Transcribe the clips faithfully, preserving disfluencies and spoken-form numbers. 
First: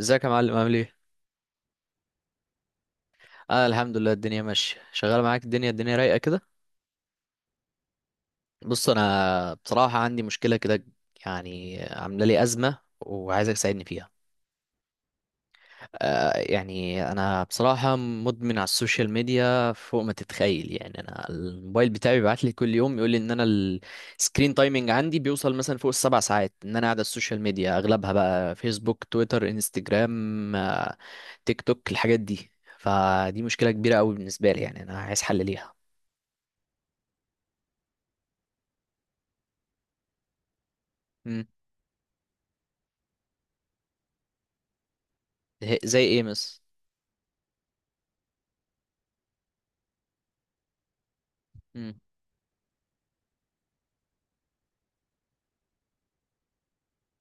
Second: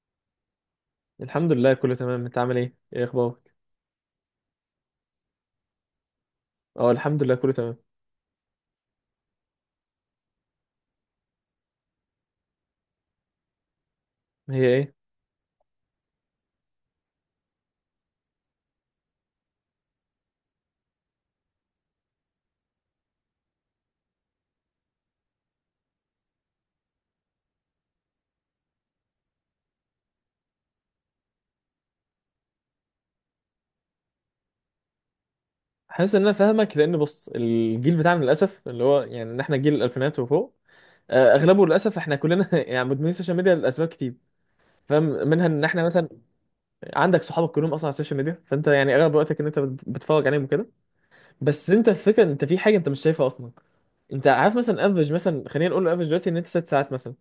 ازيك يا معلم، عامل ايه؟ الحمد لله، كله تمام. انت عامل ايه؟ ايه اخبارك؟ انا الحمد لله الدنيا ماشيه، شغال معاك. الدنيا الدنيا رايقه كده. اه، الحمد لله، كله تمام. بص، انا بصراحه عندي مشكله كده، يعني عامله لي ازمه وعايزك تساعدني فيها. هي ايه؟ آه يعني انا بصراحه مدمن على السوشيال ميديا فوق ما تتخيل. يعني انا الموبايل بتاعي بيبعت لي كل يوم يقول لي ان انا السكرين تايمنج عندي بيوصل مثلا فوق السبع ساعات، ان انا قاعد على السوشيال ميديا، اغلبها بقى فيسبوك، تويتر، انستجرام، آه، تيك توك، الحاجات دي. فدي مشكله كبيره قوي بالنسبه لي، يعني انا عايز حل ليها. حاسس ان انا فاهمك، لان بص الجيل بتاعنا للاسف اللي هو يعني ان احنا جيل الالفينات وفوق. آه، مم. اغلبه للاسف احنا كلنا يعني مدمنين السوشيال ميديا لاسباب كتير. فاهم منها ان هي- احنا زي مثلا ايه مس؟ عندك صحابك كلهم اصلا على السوشيال ميديا، فانت يعني اغلب وقتك ان انت بت- بتتفرج عليهم وكده. بس انت مم. الفكره، انت في حاجه انت مش شايفها اصلا. انت عارف مثلا، افرج مثلا، خلينا نقول افرج دلوقتي ان انت ست ساعات مثلا.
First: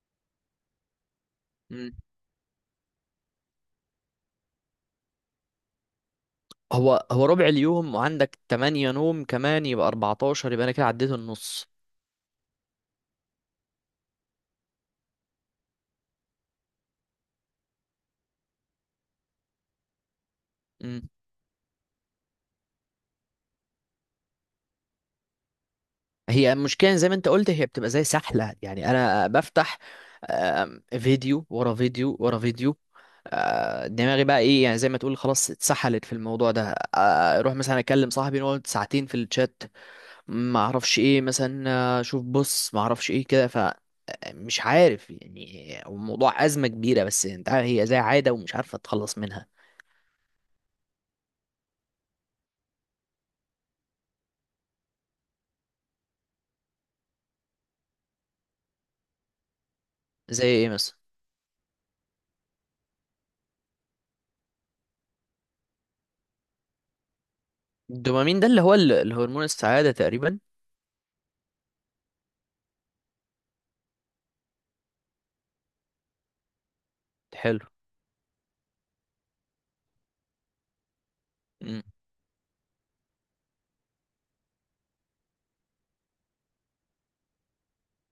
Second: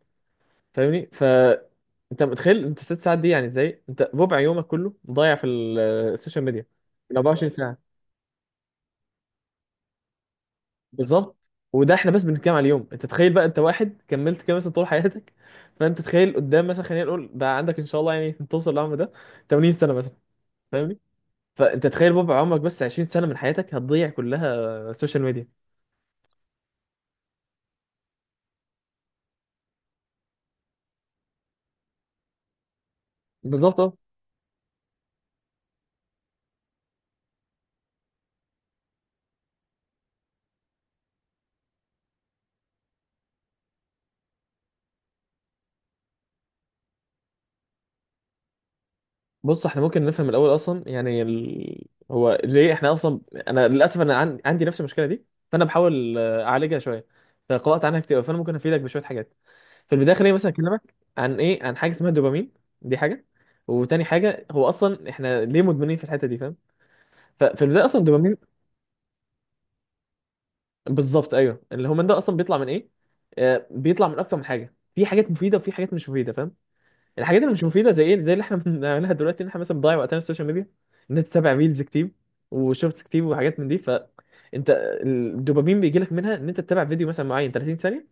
فاهمني؟ ف مم. انت متخيل انت ست ساعات دي يعني ازاي؟ انت ربع يومك كله مضيع في ال- السوشيال ميديا. هو ال هو ربع اربعة وعشرين ساعه. اليوم، وعندك تمانية نوم كمان يبقى اربعتاشر، يبقى انا كده عديت بالظبط. النص. وده احنا بس بنتكلم على اليوم، انت تخيل بقى، انت واحد كملت كده مثلا طول حياتك فانت تخيل قدام مثلا، خلينا نقول بقى، عندك ان شاء الله يعني توصل للعمر ده تمانين سنه مثلا. فاهمني؟ مم. فانت تخيل ربع عمرك، بس عشرين سنه من حياتك هتضيع كلها السوشيال ميديا. هي المشكله زي ما انت قلت، هي بتبقى زي سحله. يعني انا بفتح آم، فيديو ورا فيديو ورا فيديو. آه، بالظبط. دماغي بقى ايه، يعني زي ما تقول خلاص اتسحلت في الموضوع ده. آه، اروح مثلا اكلم صاحبي، نقعد ساعتين في الشات، ما اعرفش ايه مثلا، آه، اشوف بص ما اعرفش ايه كده. مش عارف، يعني هو الموضوع أزمة كبيرة، بس انت عارف هي زي عادة ومش عارفة تتخلص منها. بص، احنا ممكن نفهم الاول اصلا يعني ال... هو ليه احنا اصلا. انا للاسف انا عن... عندي نفس المشكله دي. فانا بحاول آه، اعالجها شويه. فقرات عنها كتير أوي، فانا ممكن افيدك بشويه حاجات. في البدايه، خليني زي مثلا ايه اكلمك مثلا؟ عن ايه؟ عن حاجه اسمها الدوبامين. دي حاجه، وتاني حاجه هو اصلا احنا ليه مدمنين في الحته دي؟ فاهم؟ ففي البدايه اصلا الدوبامين. الدوبامين ده اللي هو ال- الهرمون السعادة تقريبا. بالظبط، ايوه، الهرمون ده اصلا بيطلع من ايه؟ آه بيطلع من اكتر من حاجه، في حاجات مفيده وفي حاجات مش مفيده. فاهم؟ الحاجات اللي مش حلو. مفيده زي ايه؟ زي اللي احنا بنعملها دلوقتي ان احنا مثلا بنضيع وقتنا في السوشيال ميديا. ان انت تتابع مم. ريلز كتير وشورتس كتير وحاجات من دي، فانت الدوبامين بيجي لك منها ان انت تتابع فيديو مثلا معين تلاتين ثانيه.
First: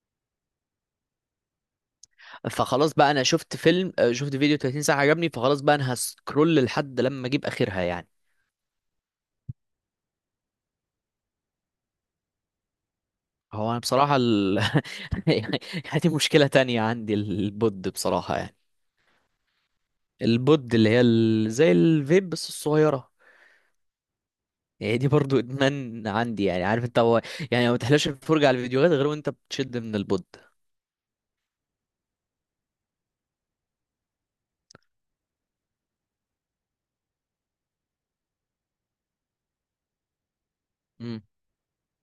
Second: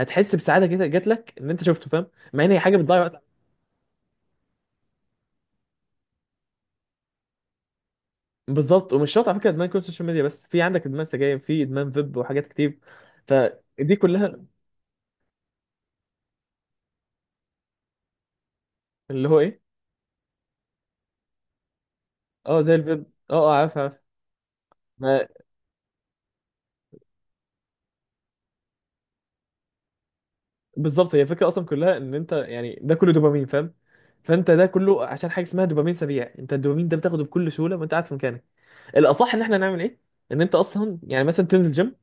هتحس بسعاده كده جات لك ان انت شفته. فاهم؟ مع ان هي حاجه فخلاص بتضيع بقى وقت. انا شفت فيلم، آه، شفت فيديو تلاتين ساعة عجبني، فخلاص بقى انا هسكرول لحد لما اجيب اخرها يعني. بالظبط، ومش شرط على فكره ادمان يكون سوشيال ميديا بس، في عندك ادمان سجاير، في ادمان فيب وحاجات كتير، هو انا فدي بصراحة كلها. ال... يعني، دي مشكلة تانية عندي، البود بصراحة يعني. اللي هو ايه؟ البود اللي هي ال... زي الفيب بس اه، زي الفيب. الصغيرة. اه، اه، عارف عارف. هي دي برضو ادمان عندي، يعني عارف انت هو، يعني ما تحلاش الفرجة على الفيديوهات غير وانت بتشد من البود. بالظبط، هي الفكره اصلا كلها ان انت يعني ده كله دوبامين. فاهم؟ فانت ده كله عشان حاجه اسمها دوبامين سريع. انت الدوبامين ده بتاخده بكل سهوله وانت قاعد في مكانك. الاصح ان احنا نعمل ايه؟ ان انت اصلا امم. يعني مثلا تنزل جيم.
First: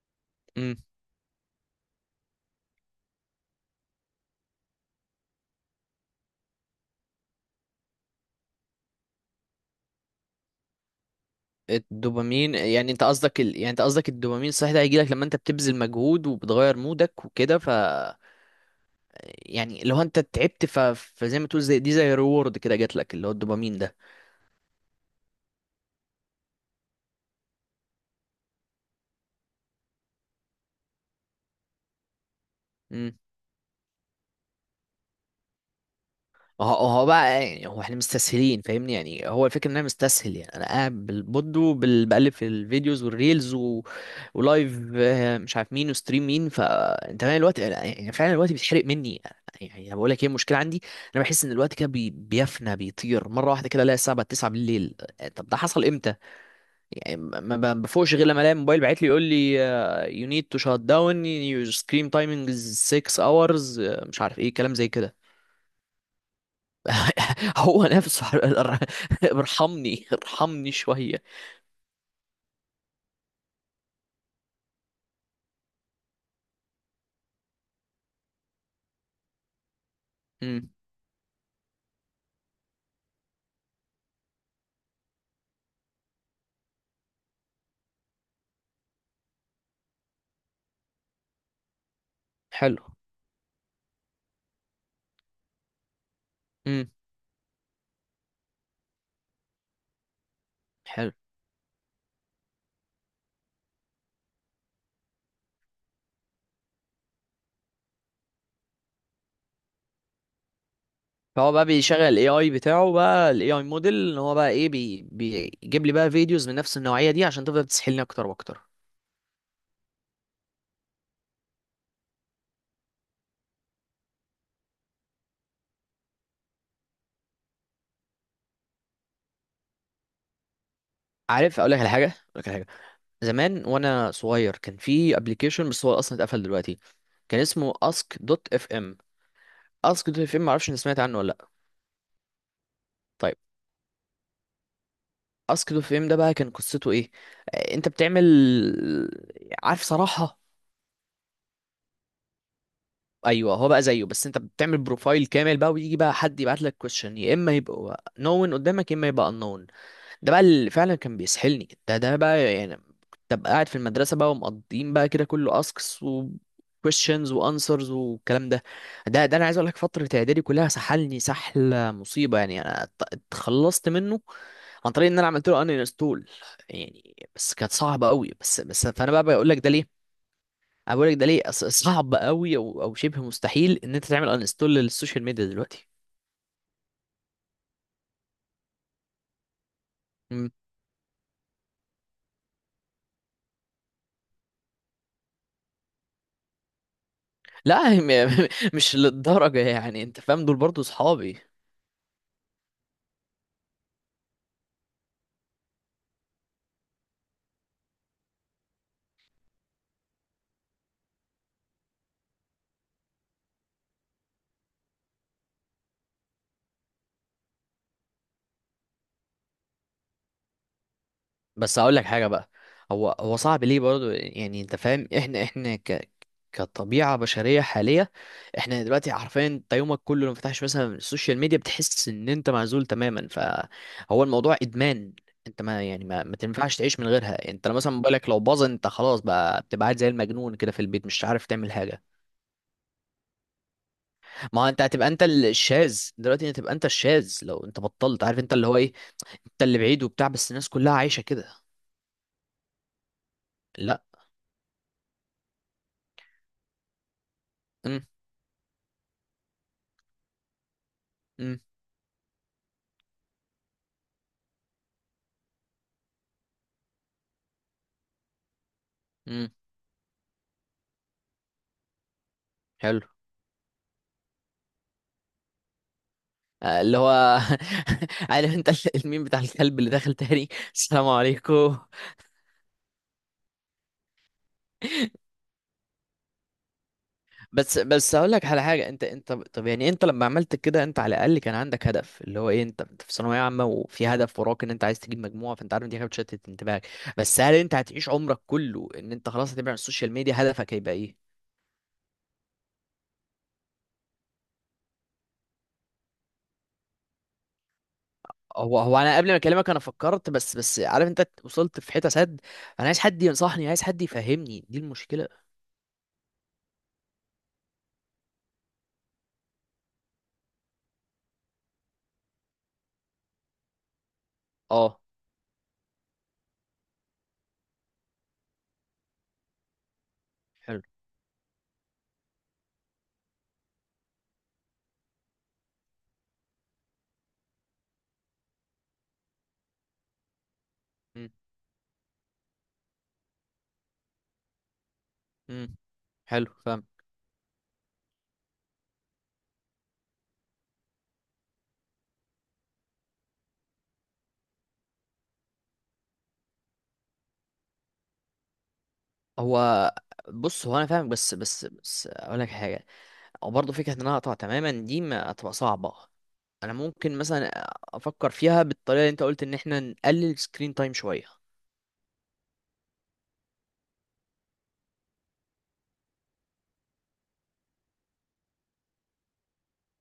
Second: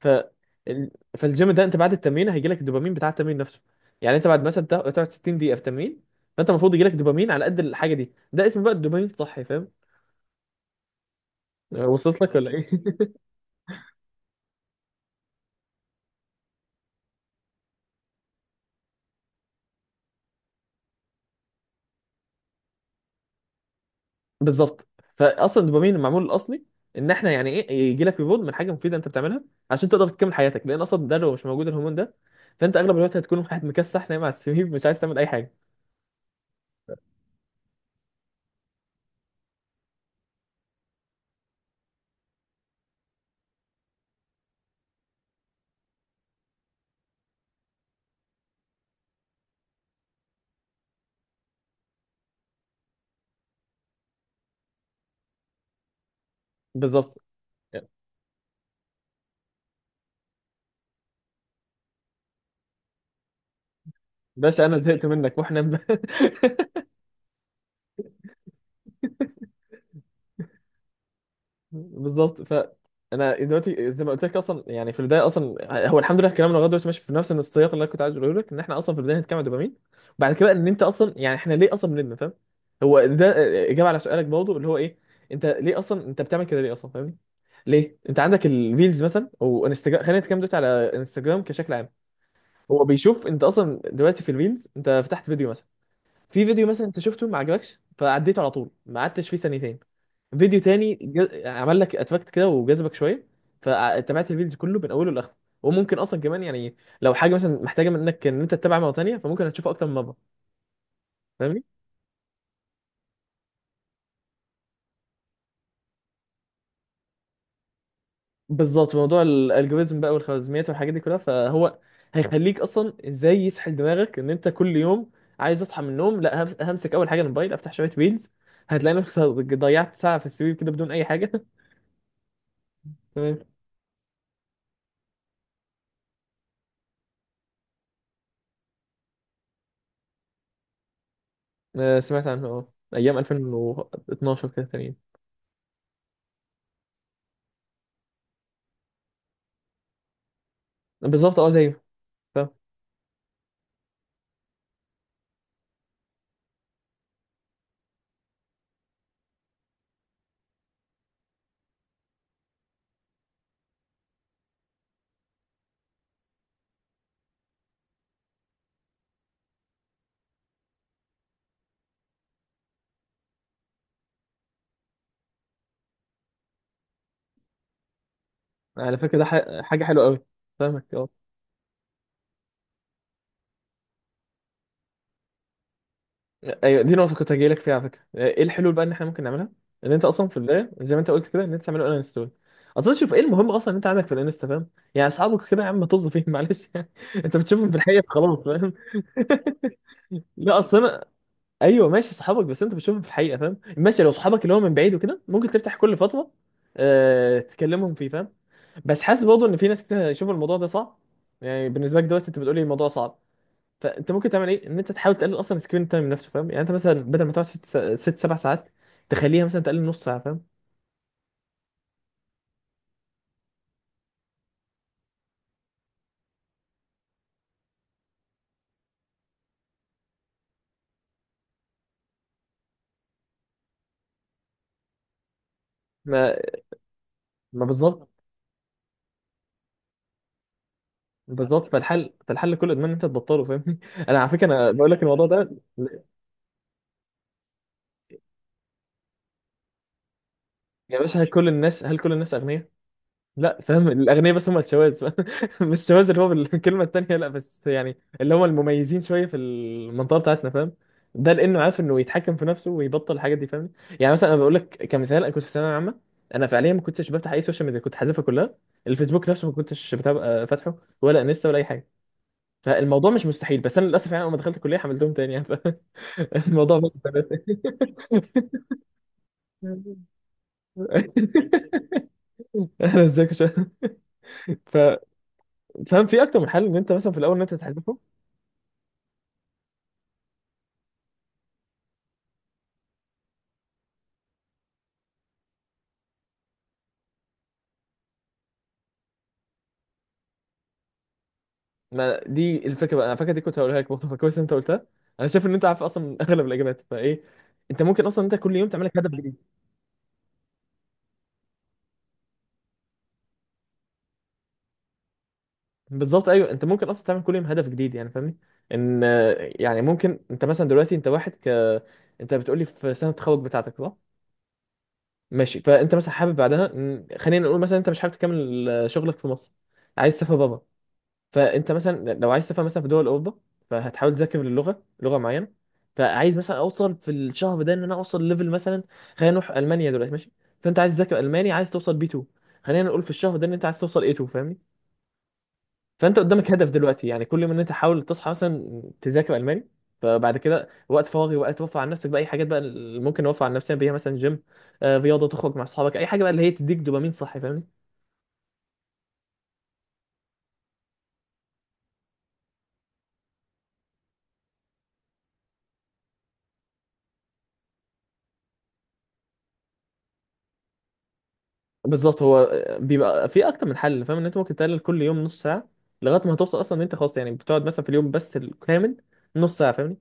ف امم. ال- فالجيم ده انت بعد التمرين هيجي لك الدوبامين بتاع التمرين نفسه. يعني انت بعد مثلا تا- تقعد ستين دقيقه في تمرين. فانت المفروض يجي لك دوبامين على قد الحاجه دي. ده اسمه بقى الدوبامين الصحي. فاهم؟ وصلت لك ولا الدوبامين، ايه؟ يعني انت قصدك ال... يعني انت قصدك الدوبامين صحيح ده هيجي لك لما انت بتبذل مجهود وبتغير مودك وكده، ف يعني لو انت تعبت ف... فزي ما تقول زي دي، زي ريورد كده جات لك اللي هو الدوبامين. بالظبط، فاصلا الدوبامين المعمول الاصلي ان احنا يعني ايه؟ يجي لك ريبورت من حاجه مفيده انت بتعملها عشان تقدر تكمل حياتك، لان اصلا ده لو مش موجود الهرمون ده، فانت اغلب ده الوقت هتكون واحد مكسح نايم على السرير مش عايز تعمل اي حاجه. ما هو هو بقى، يعني هو احنا مستسهلين فاهمني، يعني هو الفكره ان انا مستسهل، يعني انا قاعد بالبود وبقلب في الفيديوز والريلز و... ولايف، آه، مش عارف مين وستريم مين، فانت فاهم الوقت يعني، يعني فعلا الوقت بيتحرق مني يعني. يعني انا بقول لك ايه المشكله عندي. انا بحس ان الوقت كده بي... بيفنى، بيطير مره واحده، كده الاقي الساعه بقت تسعة بالليل. آه، طب ده حصل امتى؟ بالظبط. يعني ما ما بفوقش غير لما الاقي الموبايل باعت لي يقول لي يو نيد تو شات داون يور سكرين تايمينج از six اورز، مش عارف ايه باشا، كلام انا زي زهقت كده. منك واحنا هو نفسه. ارحمني ارحمني شوية. بالظبط. ف انا دلوقتي زي ما قلت لك اصلا، يعني في البدايه اصلا هو الحمد لله كلامنا لغايه دلوقتي ماشي في نفس السياق اللي انا كنت عايز اقوله لك، ان احنا اصلا في البدايه هنتكلم عن الدوبامين. بعد كده ان امم. انت اصلا يعني احنا ليه اصلا بنبني. فاهم؟ هو ده اجابه على سؤالك برضه اللي هو ايه؟ انت ليه اصلا انت بتعمل كده ليه اصلا؟ فاهمني؟ ليه انت عندك الريلز مثلا او انستجرام؟ خلينا نتكلم دلوقتي على انستجرام كشكل عام. هو حلو. بيشوف انت اصلا دلوقتي في الريلز انت فتحت فيديو مثلا، في فيديو مثلا امم. انت شفته ما عجبكش فعديته على طول، ما قعدتش فيه ثانيتين. فيديو تاني حلو. ج- عمل لك اتفكت كده وجذبك شويه. فتابعت الفيديو كله من اوله لاخره. وممكن اصلا كمان يعني لو حاجه مثلا محتاجه منك ان انت تتابع مره تانيه فممكن هتشوفها اكتر من مره. فهو فاهمني؟ بقى بيشغل الاي اي بتاعه، بقى الاي اي موديل ان هو بقى ايه بي بيجيب لي بقى فيديوز من نفس النوعية دي عشان تفضل تسحلني اكتر واكتر. بالظبط، موضوع الالجوريزم بقى والخوارزميات والحاجات دي كلها. فهو هيخليك اصلا ازاي يسحل دماغك، ان انت كل يوم عايز اصحى من النوم، لا هف- همسك اول حاجه الموبايل افتح شويه ريلز. هتلاقي نفسك ضيعت ساعه في السرير كده بدون اي حاجه. عارف اقول لك على حاجة، اقول لك على حاجة. تمام. زمان وانا صغير كان في ابلكيشن، بس هو اصلا اتقفل دلوقتي. كان اسمه اسك دوت اف ام. اسك دوت اف ام معرفش ان سمعت عنه ولا لا؟ آه، سمعت عنه، اه، ايام طيب. الفين واتناشر كده تقريبا. اسك دوت اف ام ده بقى كان قصته ايه؟ آه، انت بتعمل، عارف صراحة. بالظبط، اه، زيه. ايوه هو بقى زيه، بس انت بتعمل بروفايل كامل بقى، ويجي بقى حد يبعت لك كويشن يا اما يبقى نون قدامك يا اما يبقى unknown. ده بقى اللي فعلا كان بيسحلني. ده ده بقى يعني، كنت ابقى قاعد في المدرسه بقى، ومقضيين بقى كده كله اسكس و questions وانسرز والكلام ده. ده ده انا عايز اقول لك، فتره اعدادي كلها سحلني سحله مصيبه، يعني انا ات- اتخلصت منه عن طريق ان انا عملت له ان انستول، يعني. بس كانت صعبه قوي، بس بس على فانا فكرة ده بقى بقول لك ح- ده حاجة ليه. حلوة قوي. فاهمك، انا اه. بقول لك ده ليه أص- صعب قوي، او او شبه مستحيل ان انت تعمل انستول للسوشيال ميديا دلوقتي. ايوه، دي نقطة كنت هجيلك فيها على فكرة. آه، ايه الحلول بقى ان احنا ممكن نعملها؟ ان انت اصلا في مم. البداية زي ما انت قلت كده ان انت تعمله ان انستول. اصلا شوف، ايه المهم اصلا ان انت عندك في الانستا؟ فاهم؟ يعني اصحابك كده يا عم طز فيهم، معلش يعني. انت بتشوفهم في لا هي الحقيقة خلاص. م- فاهم؟ مش للدرجه يعني انت فاهم، دول لا، اصل برضو انا. صحابي. ايوه، ماشي صحابك بس انت بتشوفهم في الحقيقه، فاهم؟ ماشي، لو صحابك اللي هو من بعيد وكده ممكن تفتح كل فتره أه... تكلمهم فيه. فاهم؟ بس حاسس برضه ان في ناس كتير هيشوفوا الموضوع ده صعب. يعني بالنسبه لك دلوقتي انت بتقولي الموضوع صعب. فانت ممكن تعمل ايه؟ ان انت تحاول تقلل اصلا سكرين تايم نفسه، فاهم؟ يعني انت مثلا بدل ما تقعد ست ست سبع ساعات، تخليها مثلا تقلل نص ساعه. فاهم؟ بس هقول لك حاجه بقى. هو هو صعب ليه برضو، يعني انت فاهم احنا احنا ك كطبيعه بشريه حاليه. احنا دلوقتي عارفين انت يومك كله لو فتحش مثلا السوشيال ميديا بتحس ان انت معزول تماما، فهو الموضوع ادمان. انت ما يعني ما, ما ما تنفعش تعيش من غيرها. ما انت لو مثلا بالظبط، موبايلك لو باظ انت خلاص بقى بتبقى قاعد زي المجنون كده في البيت مش عارف بالظبط. تعمل حاجه. فالحل فالحل كله ادمان ان انت تبطله. فاهمني؟ انا على فكره ما هو انا انت بقول لك هتبقى انت الموضوع ده. الشاذ دلوقتي، هتبقى انت الشاذ لو انت بطلت، عارف انت اللي هو ايه، انت اللي بعيد وبتاع، بس الناس كلها يا عايشة باشا، هل كل كده. الناس هل كل الناس اغنياء؟ لا، فاهم، لا. الاغنياء بس هم الشواذ. مش الشواذ اللي هو بالكلمه التانيه، لا، بس يعني امم. اللي هم المميزين شويه في المنطقه بتاعتنا. فاهم؟ ده لانه امم. عارف انه يتحكم في نفسه ويبطل الحاجات دي. فاهم؟ يعني مثلا انا بقول لك كمثال، انا كنت في ثانويه عامه. انا فعليا ما كنتش بفتح اي سوشيال ميديا، كنت حذفها كلها. الفيسبوك نفسه امم. ما كنتش بتابع، آه، فاتحه، ولا انستا ولا اي حاجه. حلو. فالموضوع مش مستحيل. بس انا للاسف يعني اول ما دخلت الكليه حملتهم تاني يعني. فالموضوع آه، اللي بس هو تلاتة. عارف انت ال- الميم بتاع الكلب اللي داخل تاني. السلام عليكم. انا ازيك شويه. ف- فاهم، في اكتر من حل ان انت مثلا في الاول ان انت بس تحذفه. بس هقول لك على حاجه. انت انت طب يعني انت لما عملت كده انت على الاقل كان عندك هدف اللي هو ايه، انت انت في ثانويه عامه وفي هدف وراك ان انت عايز تجيب مجموعه، فانت عارف إن دي حاجه بتشتت انتباهك. بس هل انت هتعيش عمرك كله ان انت خلاص هتبعد عن السوشيال ميديا؟ هدفك هيبقى ايه؟ ما دي الفكره بقى، انا فاكر دي كنت هقولها لك برضه، فكويس ان انت قلتها. انا شايف ان انت عارف اصلا اغلب الاجابات، فايه؟ انت ممكن اصلا انت كل يوم هو تعمل لك هو هدف انا قبل ما جديد. اكلمك انا فكرت، بس بس عارف انت وصلت في حته سد. انا عايز حد ينصحني، عايز حد يفهمني، دي المشكله. بالظبط، ايوه، انت ممكن اصلا تعمل كل يوم هدف جديد يعني. فاهمني؟ ان آه، يعني ممكن انت مثلا دلوقتي انت واحد ك انت بتقولي في سنه التخرج بتاعتك، صح؟ اه. ماشي، فانت مثلا حابب بعدها إن- خلينا نقول مثلا انت مش حابب تكمل آه، شغلك في مصر. عايز تسافر بابا. حلو. فانت مثلا لو عايز تفهم مثلا في دول اوروبا، فهتحاول تذاكر اللغه، لغه معينه. فعايز مثلا اوصل في الشهر ده ان انا اوصل ليفل مثلا، خلينا نروح المانيا دلوقتي ماشي. فانت عايز تذاكر امم. الماني، عايز توصل بي اتنين. خلينا نقول في الشهر ده ان انت عايز توصل اي اتنين. فاهمني؟ امم. فانت قدامك حلو. هدف فاهم. دلوقتي يعني، كل ما ان انت حاول تصحى مثلا تذاكر الماني. فبعد كده وقت فراغي، وقت توفر على نفسك بقى اي حاجات بقى اللي ممكن اوفر على نفسي بيها، مثلا جيم، آه، رياضه، تخرج مع اصحابك، اي حاجه بقى اللي هي تديك دوبامين صحي. فاهمني؟ هو بص، هو انا فاهمك، بس بس بس اقول لك حاجه. او برضه فكره ان انا اقطع تماما دي ما هتبقى صعبه. انا ممكن مثلا افكر فيها بالطريقه اللي انت قلت ان احنا نقلل سكرين تايم شويه. بالظبط، هو بيبقى في اكتر من حل. فاهم؟ ان انت ممكن تقلل كل يوم نص ساعه لغايه ما هتوصل اصلا ان انت خلاص يعني بتقعد مثلا في اليوم بس الكامل نص ساعه. فاهمني؟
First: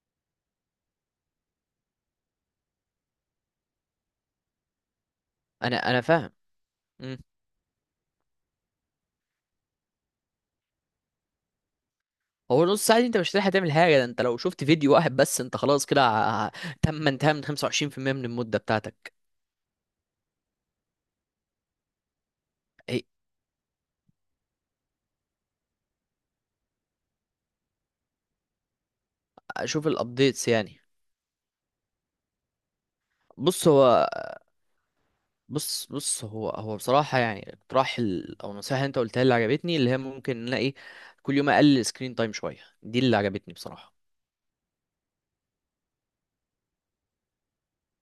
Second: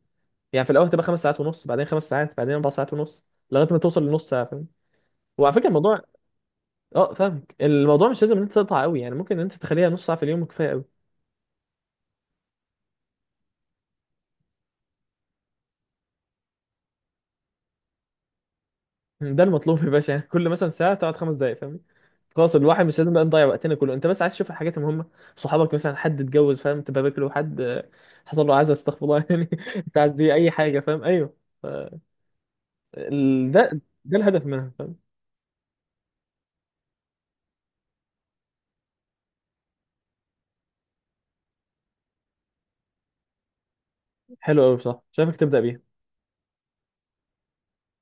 يعني في الاول هتبقى خمس ساعات ونص، بعدين خمس ساعات، بعدين اربع ساعات ونص، لغايه ما توصل لنص ساعه. فاهمني؟ وعلى فكره انا الموضوع، انا فاهم. اه، امم. فاهمك. الموضوع مش لازم ان انت تقطع قوي، يعني ممكن ان انت تخليها نص ساعه في اليوم كفايه قوي. هو نص ساعه دي انت مش هتلحق تعمل حاجه، ده انت لو شفت فيديو واحد بس انت خلاص كده ع- تم انتهى من خمسه وعشرين في المية من المده بتاعتك. ده المطلوب يا باشا. يعني كل مثلا ساعه تقعد خمس دقائق. فاهمني؟ خلاص الواحد مش هي- لازم بقى نضيع وقتنا كله، انت بس عايز تشوف الحاجات المهمه. صحابك مثلا حد اتجوز، فاهم؟ تبقى باكله. حد آه، حصل له عزا، استغفر الله يعني. اشوف انت عايز دي الابديتس اي حاجه، يعني. فاهم؟ ايوه. ف- ال- بص ده هو، ده الهدف منها. فاهم؟ بص بص هو هو بصراحه يعني اقتراح ال- او النصيحه اللي انت قلتها اللي عجبتني اللي هي ممكن نلاقي كل يوم اقلل سكرين تايم شويه، دي اللي عجبتني بصراحه. حلو قوي، بصح شايفك تبدا بيها.